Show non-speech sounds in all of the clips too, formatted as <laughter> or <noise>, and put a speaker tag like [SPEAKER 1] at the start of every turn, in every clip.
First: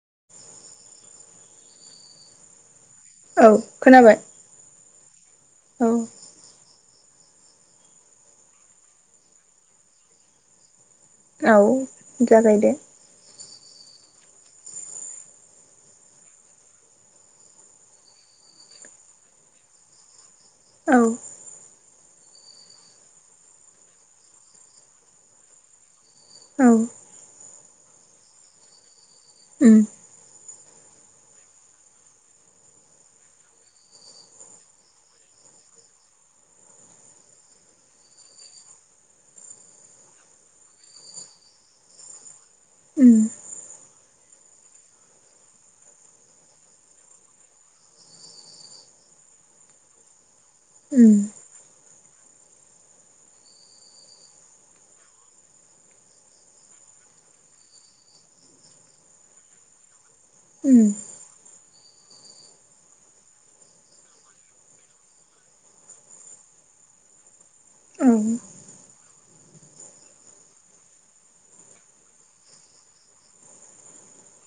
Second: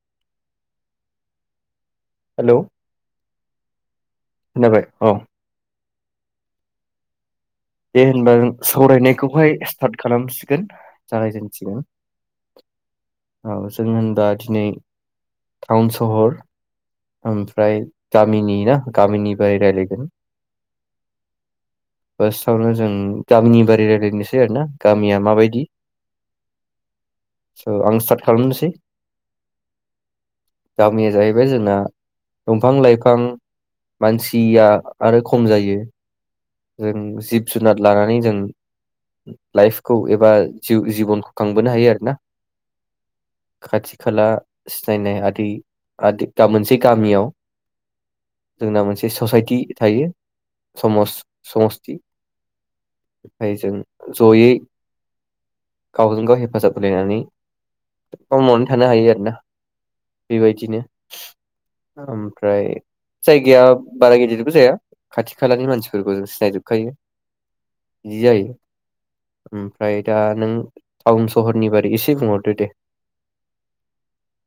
[SPEAKER 1] <inaudible>
[SPEAKER 2] Hello.
[SPEAKER 1] औ खोनाबाय।
[SPEAKER 2] खोनाबाय औ
[SPEAKER 1] औ।
[SPEAKER 2] दे होनबा सावरायनायखौहाय स्टार्ट खालामसिगोन।
[SPEAKER 1] औ
[SPEAKER 2] जागायजेनसिगोन
[SPEAKER 1] जागाय दे
[SPEAKER 2] औ जों दिनै टाउन सहर ओमफ्राय गामिनि ना गामिनि बोरै रायज्लायगोन।
[SPEAKER 1] औ।
[SPEAKER 2] बास। उम जों गामिनि बारै रायज्लायनोसै आरोना गामिया माबायदि।
[SPEAKER 1] औ।
[SPEAKER 2] स आं स्टार्ट खालामनोसै
[SPEAKER 1] उम।
[SPEAKER 2] गामिया जाहैबाय जोंना दंफां लायफां मानसिया आरो खम जायो। जों जिब जुनार लानानै जों लाइफखौ एबा जिउ जिबनखौ खांबोनो हायो आरोना
[SPEAKER 1] उम
[SPEAKER 2] खाथि खाला सिनायनाय आदै आद मोनसे गामियाव जोंना मोनसे ससाइटि थायो समाज
[SPEAKER 1] उम
[SPEAKER 2] <unintelligible> ओमफ्राय जों जयै गावजों गाव हेफाजाब होलायनानै <unintelligible> मावनानै थानो हायो आरोना बेबायदिनो।
[SPEAKER 1] उम
[SPEAKER 2] ओमफ्राय जायगाया बारा गिदिरबो जाया खाथि खालानि मानसि फोरबो सिनायजोबखायो।
[SPEAKER 1] औ
[SPEAKER 2] बिदि जायो। ओमफ्राय दा नों टाउन सहरनि बारै एसे बुंहरदो दे।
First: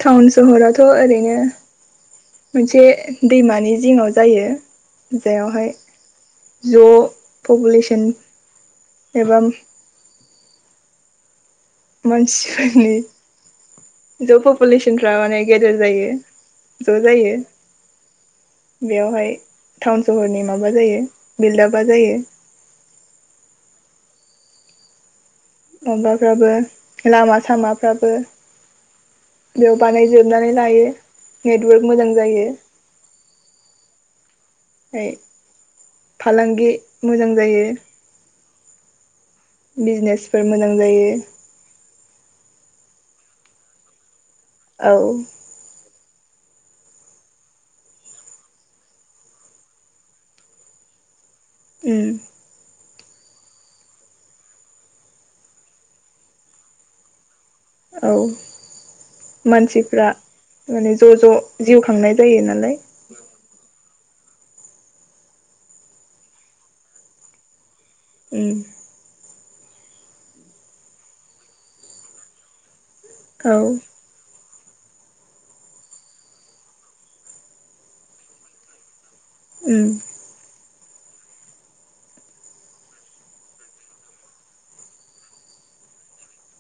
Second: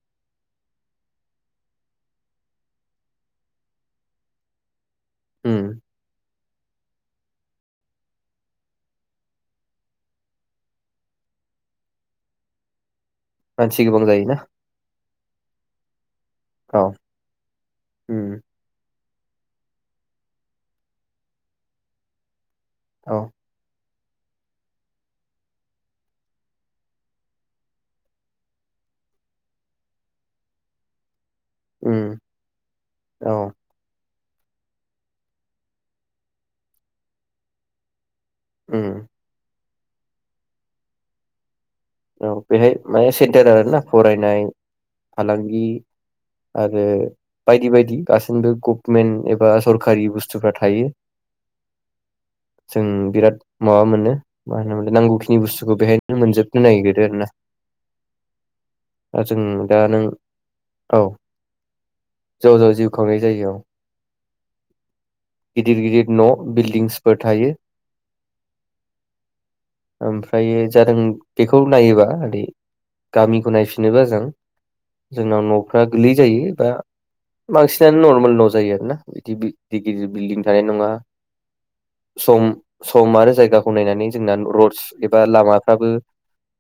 [SPEAKER 1] टाउन सहरावथ ओरैनो मोनसे दैमानि जिङाव जायो।
[SPEAKER 2] उम
[SPEAKER 1] जेरावहाय ज पपुलेसन एबा मानसिफोरनि
[SPEAKER 2] मानसि गोबां जायोना
[SPEAKER 1] ज पपुलेसनफ्रा माने गेदेर जायो
[SPEAKER 2] औ
[SPEAKER 1] ज जायो।
[SPEAKER 2] उम
[SPEAKER 1] बेवहाय टाउन सहरनि माबा जायो बिलबा जायो।
[SPEAKER 2] औ।
[SPEAKER 1] माबाफ्राबो लामा सामाफ्राबो बेयाव बानाय जोबनानै लायो। नेटवार्क
[SPEAKER 2] उम
[SPEAKER 1] मोजां जायो।
[SPEAKER 2] औ
[SPEAKER 1] <unintelligible> फालांगि मोजां जायो।
[SPEAKER 2] उम।
[SPEAKER 1] बिजनेसफोर मोजां जायो।
[SPEAKER 2] औ बेहाय माने सेन्टार आरोना फरायनाय
[SPEAKER 1] औ
[SPEAKER 2] फालांगि आरो बायदि बायदि गासैबो गभमेन्ट एबा सरखारि बुस्थुफ्रा थायो।
[SPEAKER 1] उम।
[SPEAKER 2] जों बिराद माबा मोनो मा होनो नांगौखिनि बुस्थुखौ बेहायनो मोनजोब नागिरो आरोना।
[SPEAKER 1] औ
[SPEAKER 2] दा जों दा नों
[SPEAKER 1] मानसिफ्रा माने
[SPEAKER 2] औ
[SPEAKER 1] ज ज जिउ खांनाय जायो
[SPEAKER 2] ज' ज'
[SPEAKER 1] नालाय।
[SPEAKER 2] जिउ खांनाय जायो औ गिदिर गिदिर न' बिल्डिंसफोर थायो।
[SPEAKER 1] उम।
[SPEAKER 2] ओमफ्राय जादों बेखौ नायोबा आदै गामिखौ
[SPEAKER 1] औ
[SPEAKER 2] नायफिनोबा जों जोंनाव नफ्रा गोलै जायो बा बांसिनानो नरमेल न' जायो आरोना। बिदि दिर
[SPEAKER 1] उम
[SPEAKER 2] गिदिर बिल्डिं थानाय नङा। सम सम आरो जायगाखौ नायनानै जोंना रडस एबा लामाफ्राबो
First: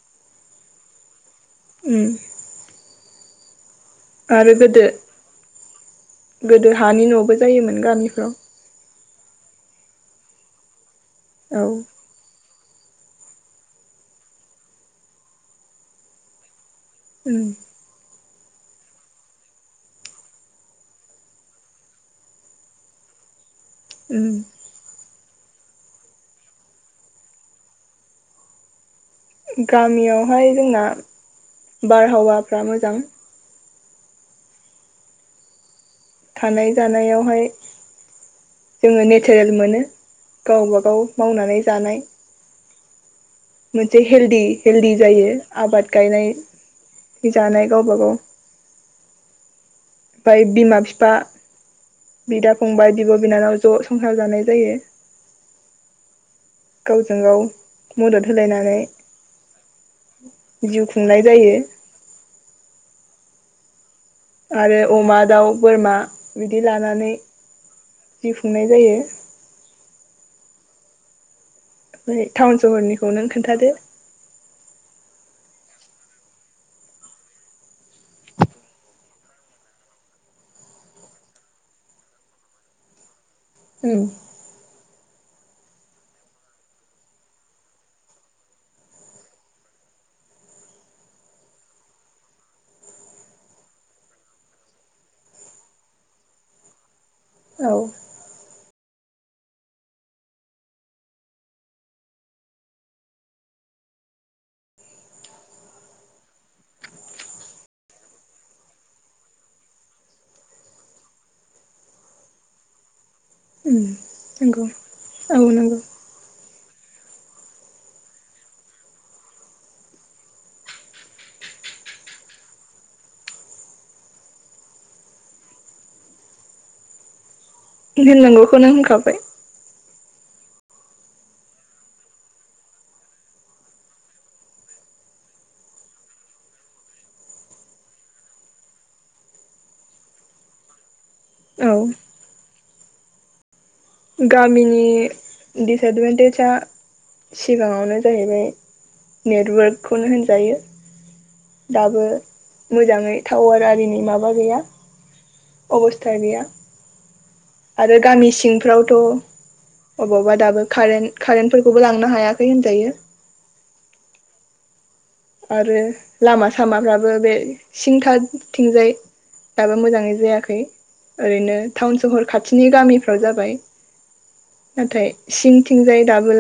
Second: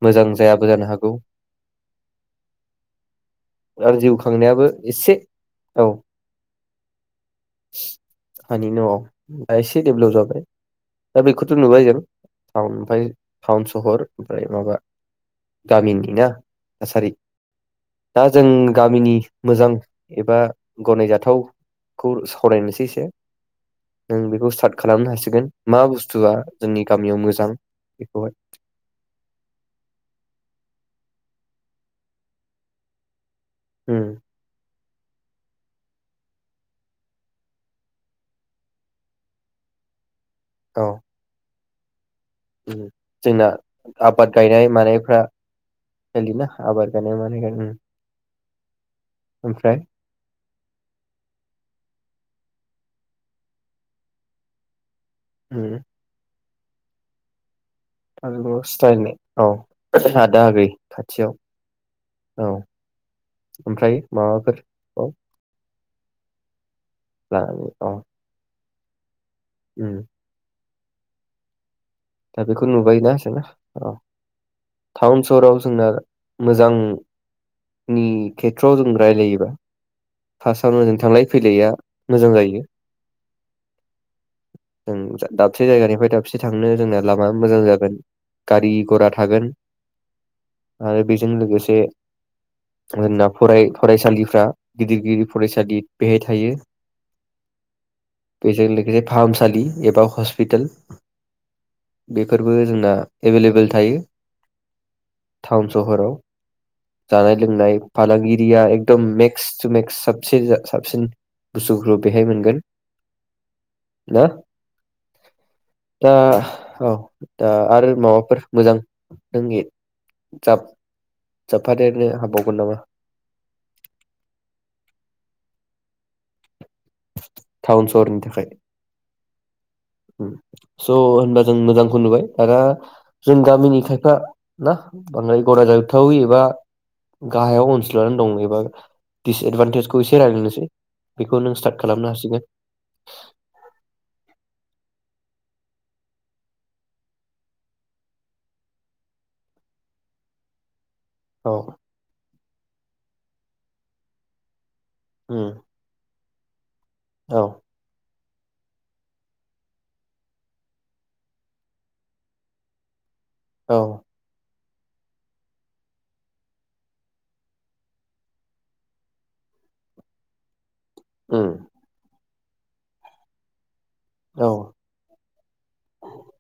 [SPEAKER 2] मोजां जायाबो जानो हागौ।
[SPEAKER 1] उम।
[SPEAKER 2] आरो जिउ
[SPEAKER 1] आरो
[SPEAKER 2] खांनायाबो
[SPEAKER 1] गोदो
[SPEAKER 2] एसे औ।
[SPEAKER 1] गोदो हानि नबो जायोमोन गामिफ्राव।
[SPEAKER 2] हानि न'आव दा इसे डेबलाब जाबाय। दा बेखौथ
[SPEAKER 1] औ
[SPEAKER 2] नुबाय जों उन ओमफ्राय टाउन सहर ओमफ्राय माबा गामिनि ना थासारि
[SPEAKER 1] ओम
[SPEAKER 2] दा जों गामिनि मोजां एबा गनायजाथावखौ सावरायनोसै एसे नों
[SPEAKER 1] उम
[SPEAKER 2] बेखौ स्टार्ट खालामनो हासिगोन मिसिगोन मा बुस्थुआ जोंनि गामियाव मोजां बेखौहाय
[SPEAKER 1] गामियावहाय जोंना बारहावाफ्रा मोजां
[SPEAKER 2] होम
[SPEAKER 1] थानाय जानायावहाय जोङो नेचारेल मोनो। गावबा गाव मावनानै जानाय
[SPEAKER 2] ओ
[SPEAKER 1] मोनसे हेलदि हेल्दि जायो आबाद
[SPEAKER 2] सोलियोना आबाद
[SPEAKER 1] गायनाय
[SPEAKER 2] मानाय
[SPEAKER 1] जानाय गावबा गाव ओमफ्राय बिमा बिफा बिदा फंबाय बिब बिनानाव ज संसार जानाय जायो
[SPEAKER 2] होम
[SPEAKER 1] गावजों गाव मदद
[SPEAKER 2] आगुराव
[SPEAKER 1] होलायनानै
[SPEAKER 2] स्टाइलनाय औ आदा आगै
[SPEAKER 1] जिउ खुंनाय जायो
[SPEAKER 2] खाथियाव औ ओमफ्राय
[SPEAKER 1] आरो
[SPEAKER 2] माबाफोरखौ
[SPEAKER 1] अमा दाउ बोरमा बिदि लानानै जायो
[SPEAKER 2] उ
[SPEAKER 1] ओमफ्राय टाउन
[SPEAKER 2] बेखौ
[SPEAKER 1] सहरनिखौ
[SPEAKER 2] नुबायना
[SPEAKER 1] नों
[SPEAKER 2] जोंना
[SPEAKER 1] खोन्थादो
[SPEAKER 2] औ टाउन सहराव जोंना मोजांनि खेथ्रआव जों रायलायोबा फार्स्टआवनो जों थांलाय फैलायआ मोजां जायो
[SPEAKER 1] उ
[SPEAKER 2] जों दाबसे जायगानिफ्राय दाबसे थांनो जोंना लामा मोजां जागोन गारि घरा थागोन आरो बेजों लोगोसे जोंना फरायसालिफ्रा गिदिर गिदिर फरायसालि बेहाय थायो।
[SPEAKER 1] औ
[SPEAKER 2] बेजों लोगोसे फाहामसालि एबा हस्पिताल बेफोरबो जोंना एभेलेबेल थायो टाउन सहराव जानाय लोंनाय फालांगिरिया एकदम मेक्स टु मेक्स स साबसिन बुस्थुखौ बेहाय मोनगोन। ना
[SPEAKER 1] नंगौ औ नंगौ
[SPEAKER 2] दा औ दा आरो माबाफोर मोजां नोंनि जाब जाबफादेरनो हाबावगोन नामा? <inaudible>
[SPEAKER 1] होननांगौखौनो होनखाबाय ।
[SPEAKER 2] उम स' होनबा जों मोजांखौनो नुबाय दाना जों गामिनि खायफा ना बांद्राय गनायजाथावि एबा गाहायाव ओनसोलानानै दं एबा डिसएदभानटेजखौ एसे रायज्लायनोसै । बेखौ नों
[SPEAKER 1] औ
[SPEAKER 2] स्टार्ट खालामनो हासिगो ।
[SPEAKER 1] गामिनि डिसएदभान्टेज आ सिगाङावनो जाहैबाय नेटवर्कखौनो होनजायो
[SPEAKER 2] औ
[SPEAKER 1] । दाबो मोजाङै टावार आरिनि माबा गैया
[SPEAKER 2] उम
[SPEAKER 1] अबस्था गैया ।
[SPEAKER 2] औ
[SPEAKER 1] आरो गामि सिं सिंफ्रावथ अबावबा दाबो कारेन-कारेनफोरखौबो लांनो हायाखै होनजायो ।
[SPEAKER 2] औ
[SPEAKER 1] आरो लामा सामाफ्राबो बे सिंथाथिंजाय दाबो मोजाङै जायाखै ।
[SPEAKER 2] उम
[SPEAKER 1] ओरैनो टाउन सहर खाथिनि गामिफ्राव जाबाय ।
[SPEAKER 2] औ
[SPEAKER 1] नाथाय सिं थिंजाय दाबो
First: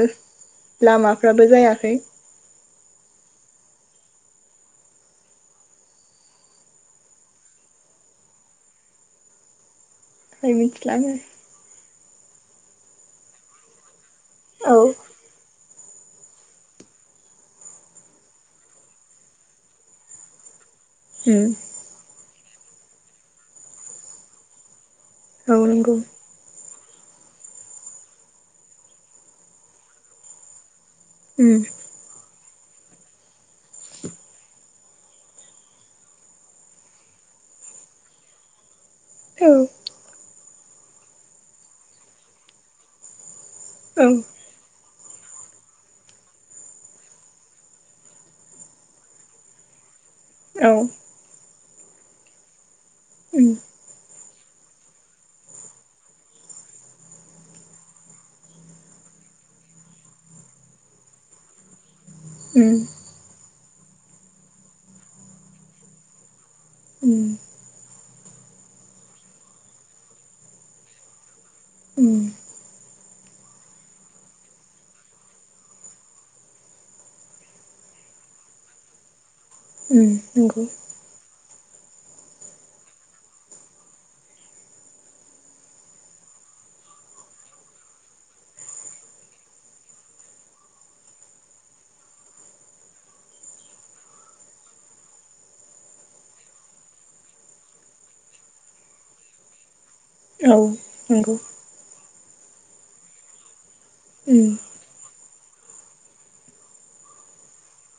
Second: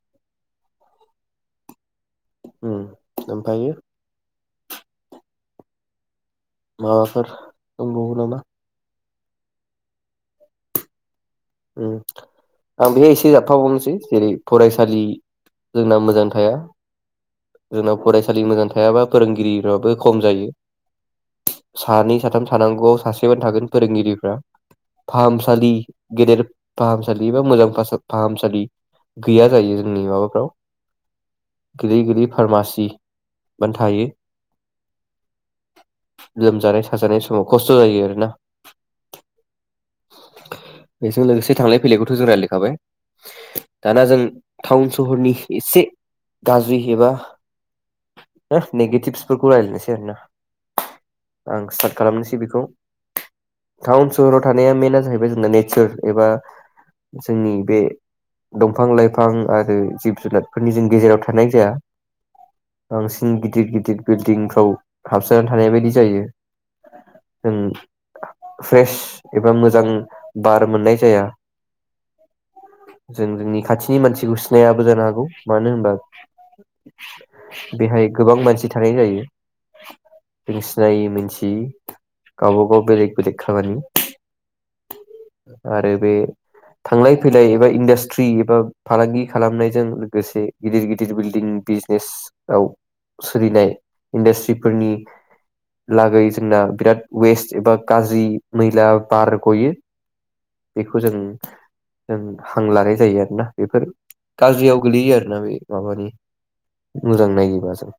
[SPEAKER 1] लामाफ्राबो जायाखै ।
[SPEAKER 2] उम ओमफ्रायो माबाफोर दंबावो नामा
[SPEAKER 1] धोइ मिथिला आङो ।
[SPEAKER 2] उम आं बेयाय एसे जाबफा बावनोसै जेरै
[SPEAKER 1] औ
[SPEAKER 2] फरायसालि जोंना मोजां थाया जोंना फरायसालि मोजां थायाबा फोरोंगिरिफ्राबो खम जायो ।
[SPEAKER 1] उम
[SPEAKER 2] सानै, साथाम थानांगौआव सासेल' थागोन फोरोंगिरिफ्रा ।
[SPEAKER 1] औ
[SPEAKER 2] फाहामसालि
[SPEAKER 1] नंगौ
[SPEAKER 2] गेदेर फाहामसालि <unintelligible> मोजां फासा- फाहामसालि गैया जायो जोंनि माबाफ्राव
[SPEAKER 1] उम
[SPEAKER 2] गिदिद गिदिद फारमासि <unintelligible> थायो लोमजानाय साजानाय समाव खस्थ जायो आरोना ।
[SPEAKER 1] औ
[SPEAKER 2] बेजों लोगोसे थांलाय फैलायखौ थ'जों रायलायखाबाय । दाना जों
[SPEAKER 1] औ
[SPEAKER 2] टाउन स हरनि इसे गाज्रि एबा नेगेटिबसफोरखौ रायज्लायनोसै आरो ना ।
[SPEAKER 1] औ
[SPEAKER 2] आं स्टार्ट खालामनोसै बेखौ ।
[SPEAKER 1] उम
[SPEAKER 2] सहराव थानाया मेेनआ जाहैबाय जोंना नेचार एबा जोंनि बे दंफां लाइफां आरो जिब जुनारफोरनि जों गेजेराव थानाय जाया
[SPEAKER 1] उम
[SPEAKER 2] बांसिन गिदिर-गिद दिद बिल्डिंफ्राव हाबसनानै थानाय बायदि जायो
[SPEAKER 1] उम
[SPEAKER 2] जों फ्रेस एबा मोजां बार मोननाय जाया
[SPEAKER 1] उम।
[SPEAKER 2] जों जोंनि खाथिनि मानसिखौ सिनायाबो जानो हागौ मानो होनबा बेहाय गोबां मानसि थानाय जायो
[SPEAKER 1] उम
[SPEAKER 2] ।
[SPEAKER 1] नंगौ
[SPEAKER 2] जों सिनायै मोनथि गावबा गाव बेलेग बेलेग खामानि आरो बे थांलाय फैलाय एबा इन्डास्ट्रि एबा फालांगि खालामनायजों लोगोसे गिदिर गिदिर बिल्डिं बिजनेसआव सोलिनाय इन्डास्ट्रिफोरनि लागै जोंना बिराद वेस्ट एबा गाज्रि मैला बार गयो ।
[SPEAKER 1] औ नंगौ ।
[SPEAKER 2] जों हां लानाय जायो आरो ना बेफोर
[SPEAKER 1] उम
[SPEAKER 2] गाज्रियाव गोलैयो आरोना बे माबादि मोजां नायोबा जों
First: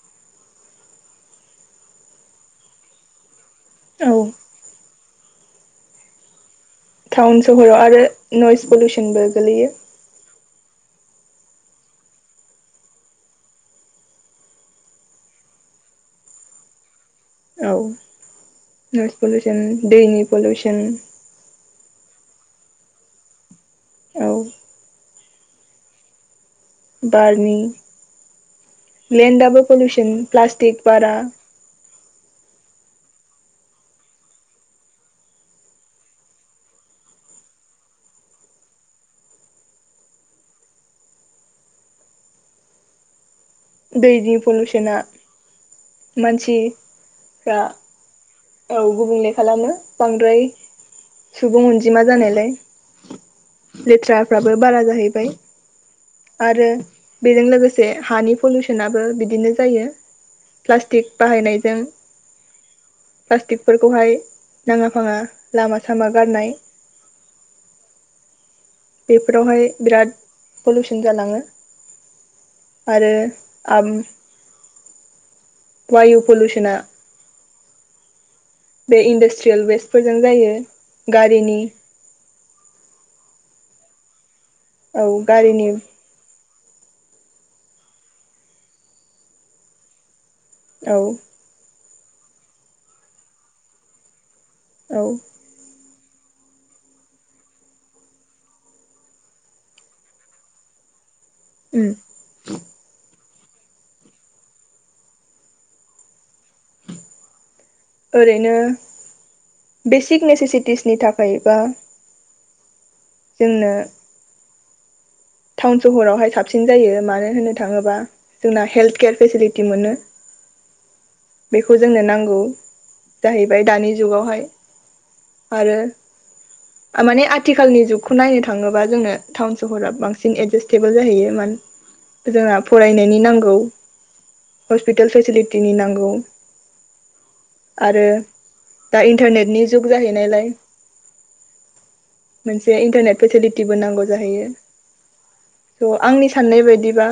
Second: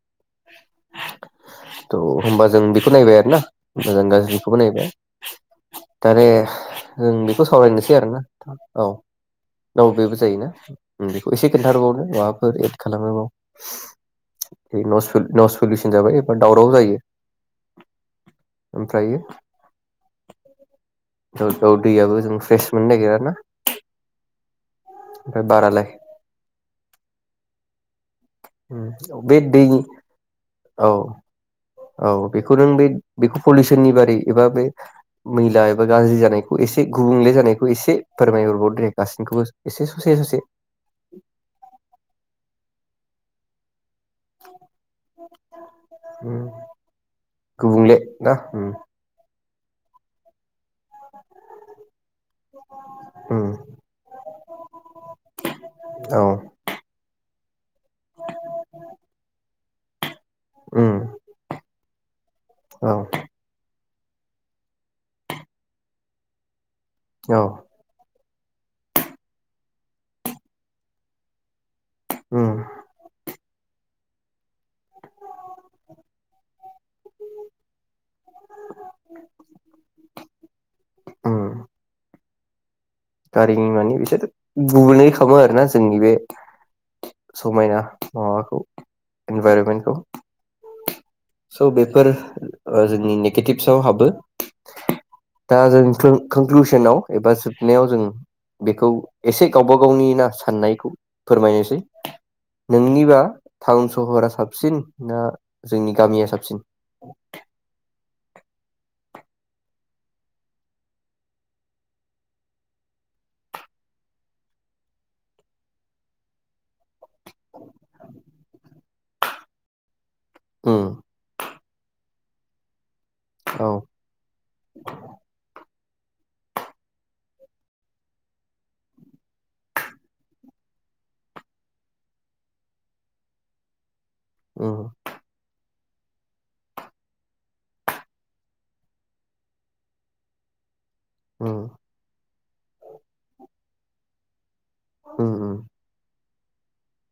[SPEAKER 2] त' होनबा जों बेखौ नायबाय आरो ना मोजां
[SPEAKER 1] औ
[SPEAKER 2] गाज्रिखौबो नायबाय <unintelligible> जों बेखौ सावरायनोसै आरो ना
[SPEAKER 1] नइस पलिसनबो गोलैयो ।
[SPEAKER 2] जायोना बेखौ एसे खिन्थोबावनो माबाफोर एद खालामोबाव नइस पलिसन जाबाय एबा दावराव जायो ।
[SPEAKER 1] औ नइस पलिउसन दैनि पलिउसन
[SPEAKER 2] दाव दैयाबो जों फ्रेस मोननो नागिरा ना ।
[SPEAKER 1] औ
[SPEAKER 2] ओ बारालाय?
[SPEAKER 1] बारनि
[SPEAKER 2] बे
[SPEAKER 1] लेन्डआबो
[SPEAKER 2] दैनि
[SPEAKER 1] पलिउसन प्लास्टिक
[SPEAKER 2] औ
[SPEAKER 1] बारा
[SPEAKER 2] औ बेखौ नों बे बेखौ पलिउसननि बादै एबा बे मैला एबा गाज्रि जानायखौ एसे गुबुंले जानायखौ एसे फोरमायहरबाव दे गासैनिखौबो एसे ससे ससे ।
[SPEAKER 1] दैनि पलुसनआ
[SPEAKER 2] उम
[SPEAKER 1] मानसिफ्रा
[SPEAKER 2] गुबुंले ना उम
[SPEAKER 1] औ गुबुंले खालामो बांद्राय सुबुं अनजिमा जानायलाय
[SPEAKER 2] उम
[SPEAKER 1] लेथ्राफ्राबो बारा जाहैबाय
[SPEAKER 2] औ
[SPEAKER 1] आरो बेजों लोगोसे हानि पलिउसनाबो बिदिनो जायो
[SPEAKER 2] उम
[SPEAKER 1] प्लास्टिक बाहायनायजों
[SPEAKER 2] औ
[SPEAKER 1] बेफोरखौहाय नाङा फाङा लामा सामा गारनाय
[SPEAKER 2] औ ।
[SPEAKER 1] बेफोरावहाय बिराद पलुसन जालाङो ।
[SPEAKER 2] उम
[SPEAKER 1] आरो आम बायु पलुसुना बे इन्दासट्रियेल वेस्टफोरजों जायो
[SPEAKER 2] उम
[SPEAKER 1] गारिनि
[SPEAKER 2] गारिनि माने बिसोर
[SPEAKER 1] औ
[SPEAKER 2] गुबुंले खामो आरोना
[SPEAKER 1] गारिनि
[SPEAKER 2] जोंनि बे समायना माबाखौ इनभाइरनमेन्टखौ
[SPEAKER 1] औ
[SPEAKER 2] स बेफोर ओ जोंनि नेगेटिभसआव हाबो।
[SPEAKER 1] औ
[SPEAKER 2] क्लन कनक्लुसुनाव एबा जोबनायाव जों बेखौ एसे गावबा गावनि ना साननायखौ फोरमायनोसै नोंनिबा टाउन सहरा साबसिन ना जोंनि गामिया साबसिन?
[SPEAKER 1] ओरैनो बेसिक नेसेसिटिसनि थाखायबा जोंनो टाउन सहरावहाय साबसिन जायो मानो होनो थाङोबा जोंना हेल्थ केयार फेसिलिटि मोनो।
[SPEAKER 2] उम
[SPEAKER 1] बेखौ जोंनो नांगौ। जाहैबाय
[SPEAKER 2] औ
[SPEAKER 1] दानि जुगावहाय आरो ओ माने आथिखालनि जुगखौ नायनो थाङोबा जोंनो टाउन सहरा बांस सिन एडजेसटेबोल जाहैय मानो जोंहा फरायनायनि नांगौ
[SPEAKER 2] उम
[SPEAKER 1] हस्पिटेल फेसिलिटिनि नांगौ आरो दा इन्टारनेटनि जुग जाहैनायलाय।
[SPEAKER 2] उम
[SPEAKER 1] मोनसे इन्टारनेट फेसेलिटिबो नांगौ जाहैयो।
[SPEAKER 2] उम उम
[SPEAKER 1] स आंनि साननाय बायदिबा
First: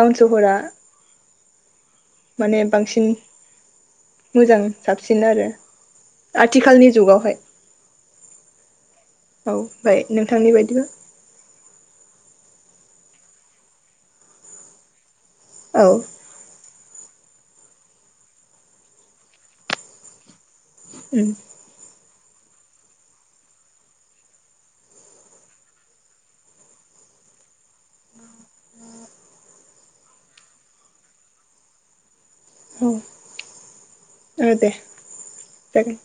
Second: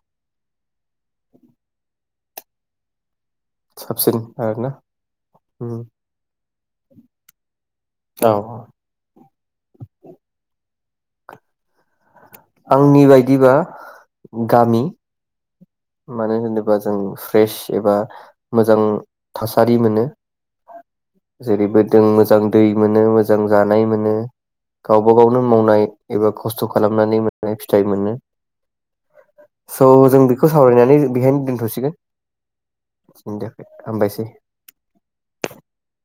[SPEAKER 1] टाउन सहरा माने बांसिन
[SPEAKER 2] साबसिन
[SPEAKER 1] मोजां
[SPEAKER 2] आरोना
[SPEAKER 1] साबसिन आरो
[SPEAKER 2] उम
[SPEAKER 1] आथिखालनि जुगावहाय
[SPEAKER 2] औ
[SPEAKER 1] औ ओमफाय नोंथांनि बादिबा?
[SPEAKER 2] आंनि बायदिबा गामि
[SPEAKER 1] औ
[SPEAKER 2] मानो होनोबा जों बेस एबा मोजां थासारि मोनो।
[SPEAKER 1] उम
[SPEAKER 2] जेरैबो दों मोज मोजां दै मोनो मोजां जानाय मोनो गावबा गावनो मावनाय एबा खस्थ खालामनानै मोननाय फिथाइ मोनो स जों बिख खौ सावरायनानै जों बेहायनो दोन्थसिगोन।
[SPEAKER 1] औ ओ दे जागोन।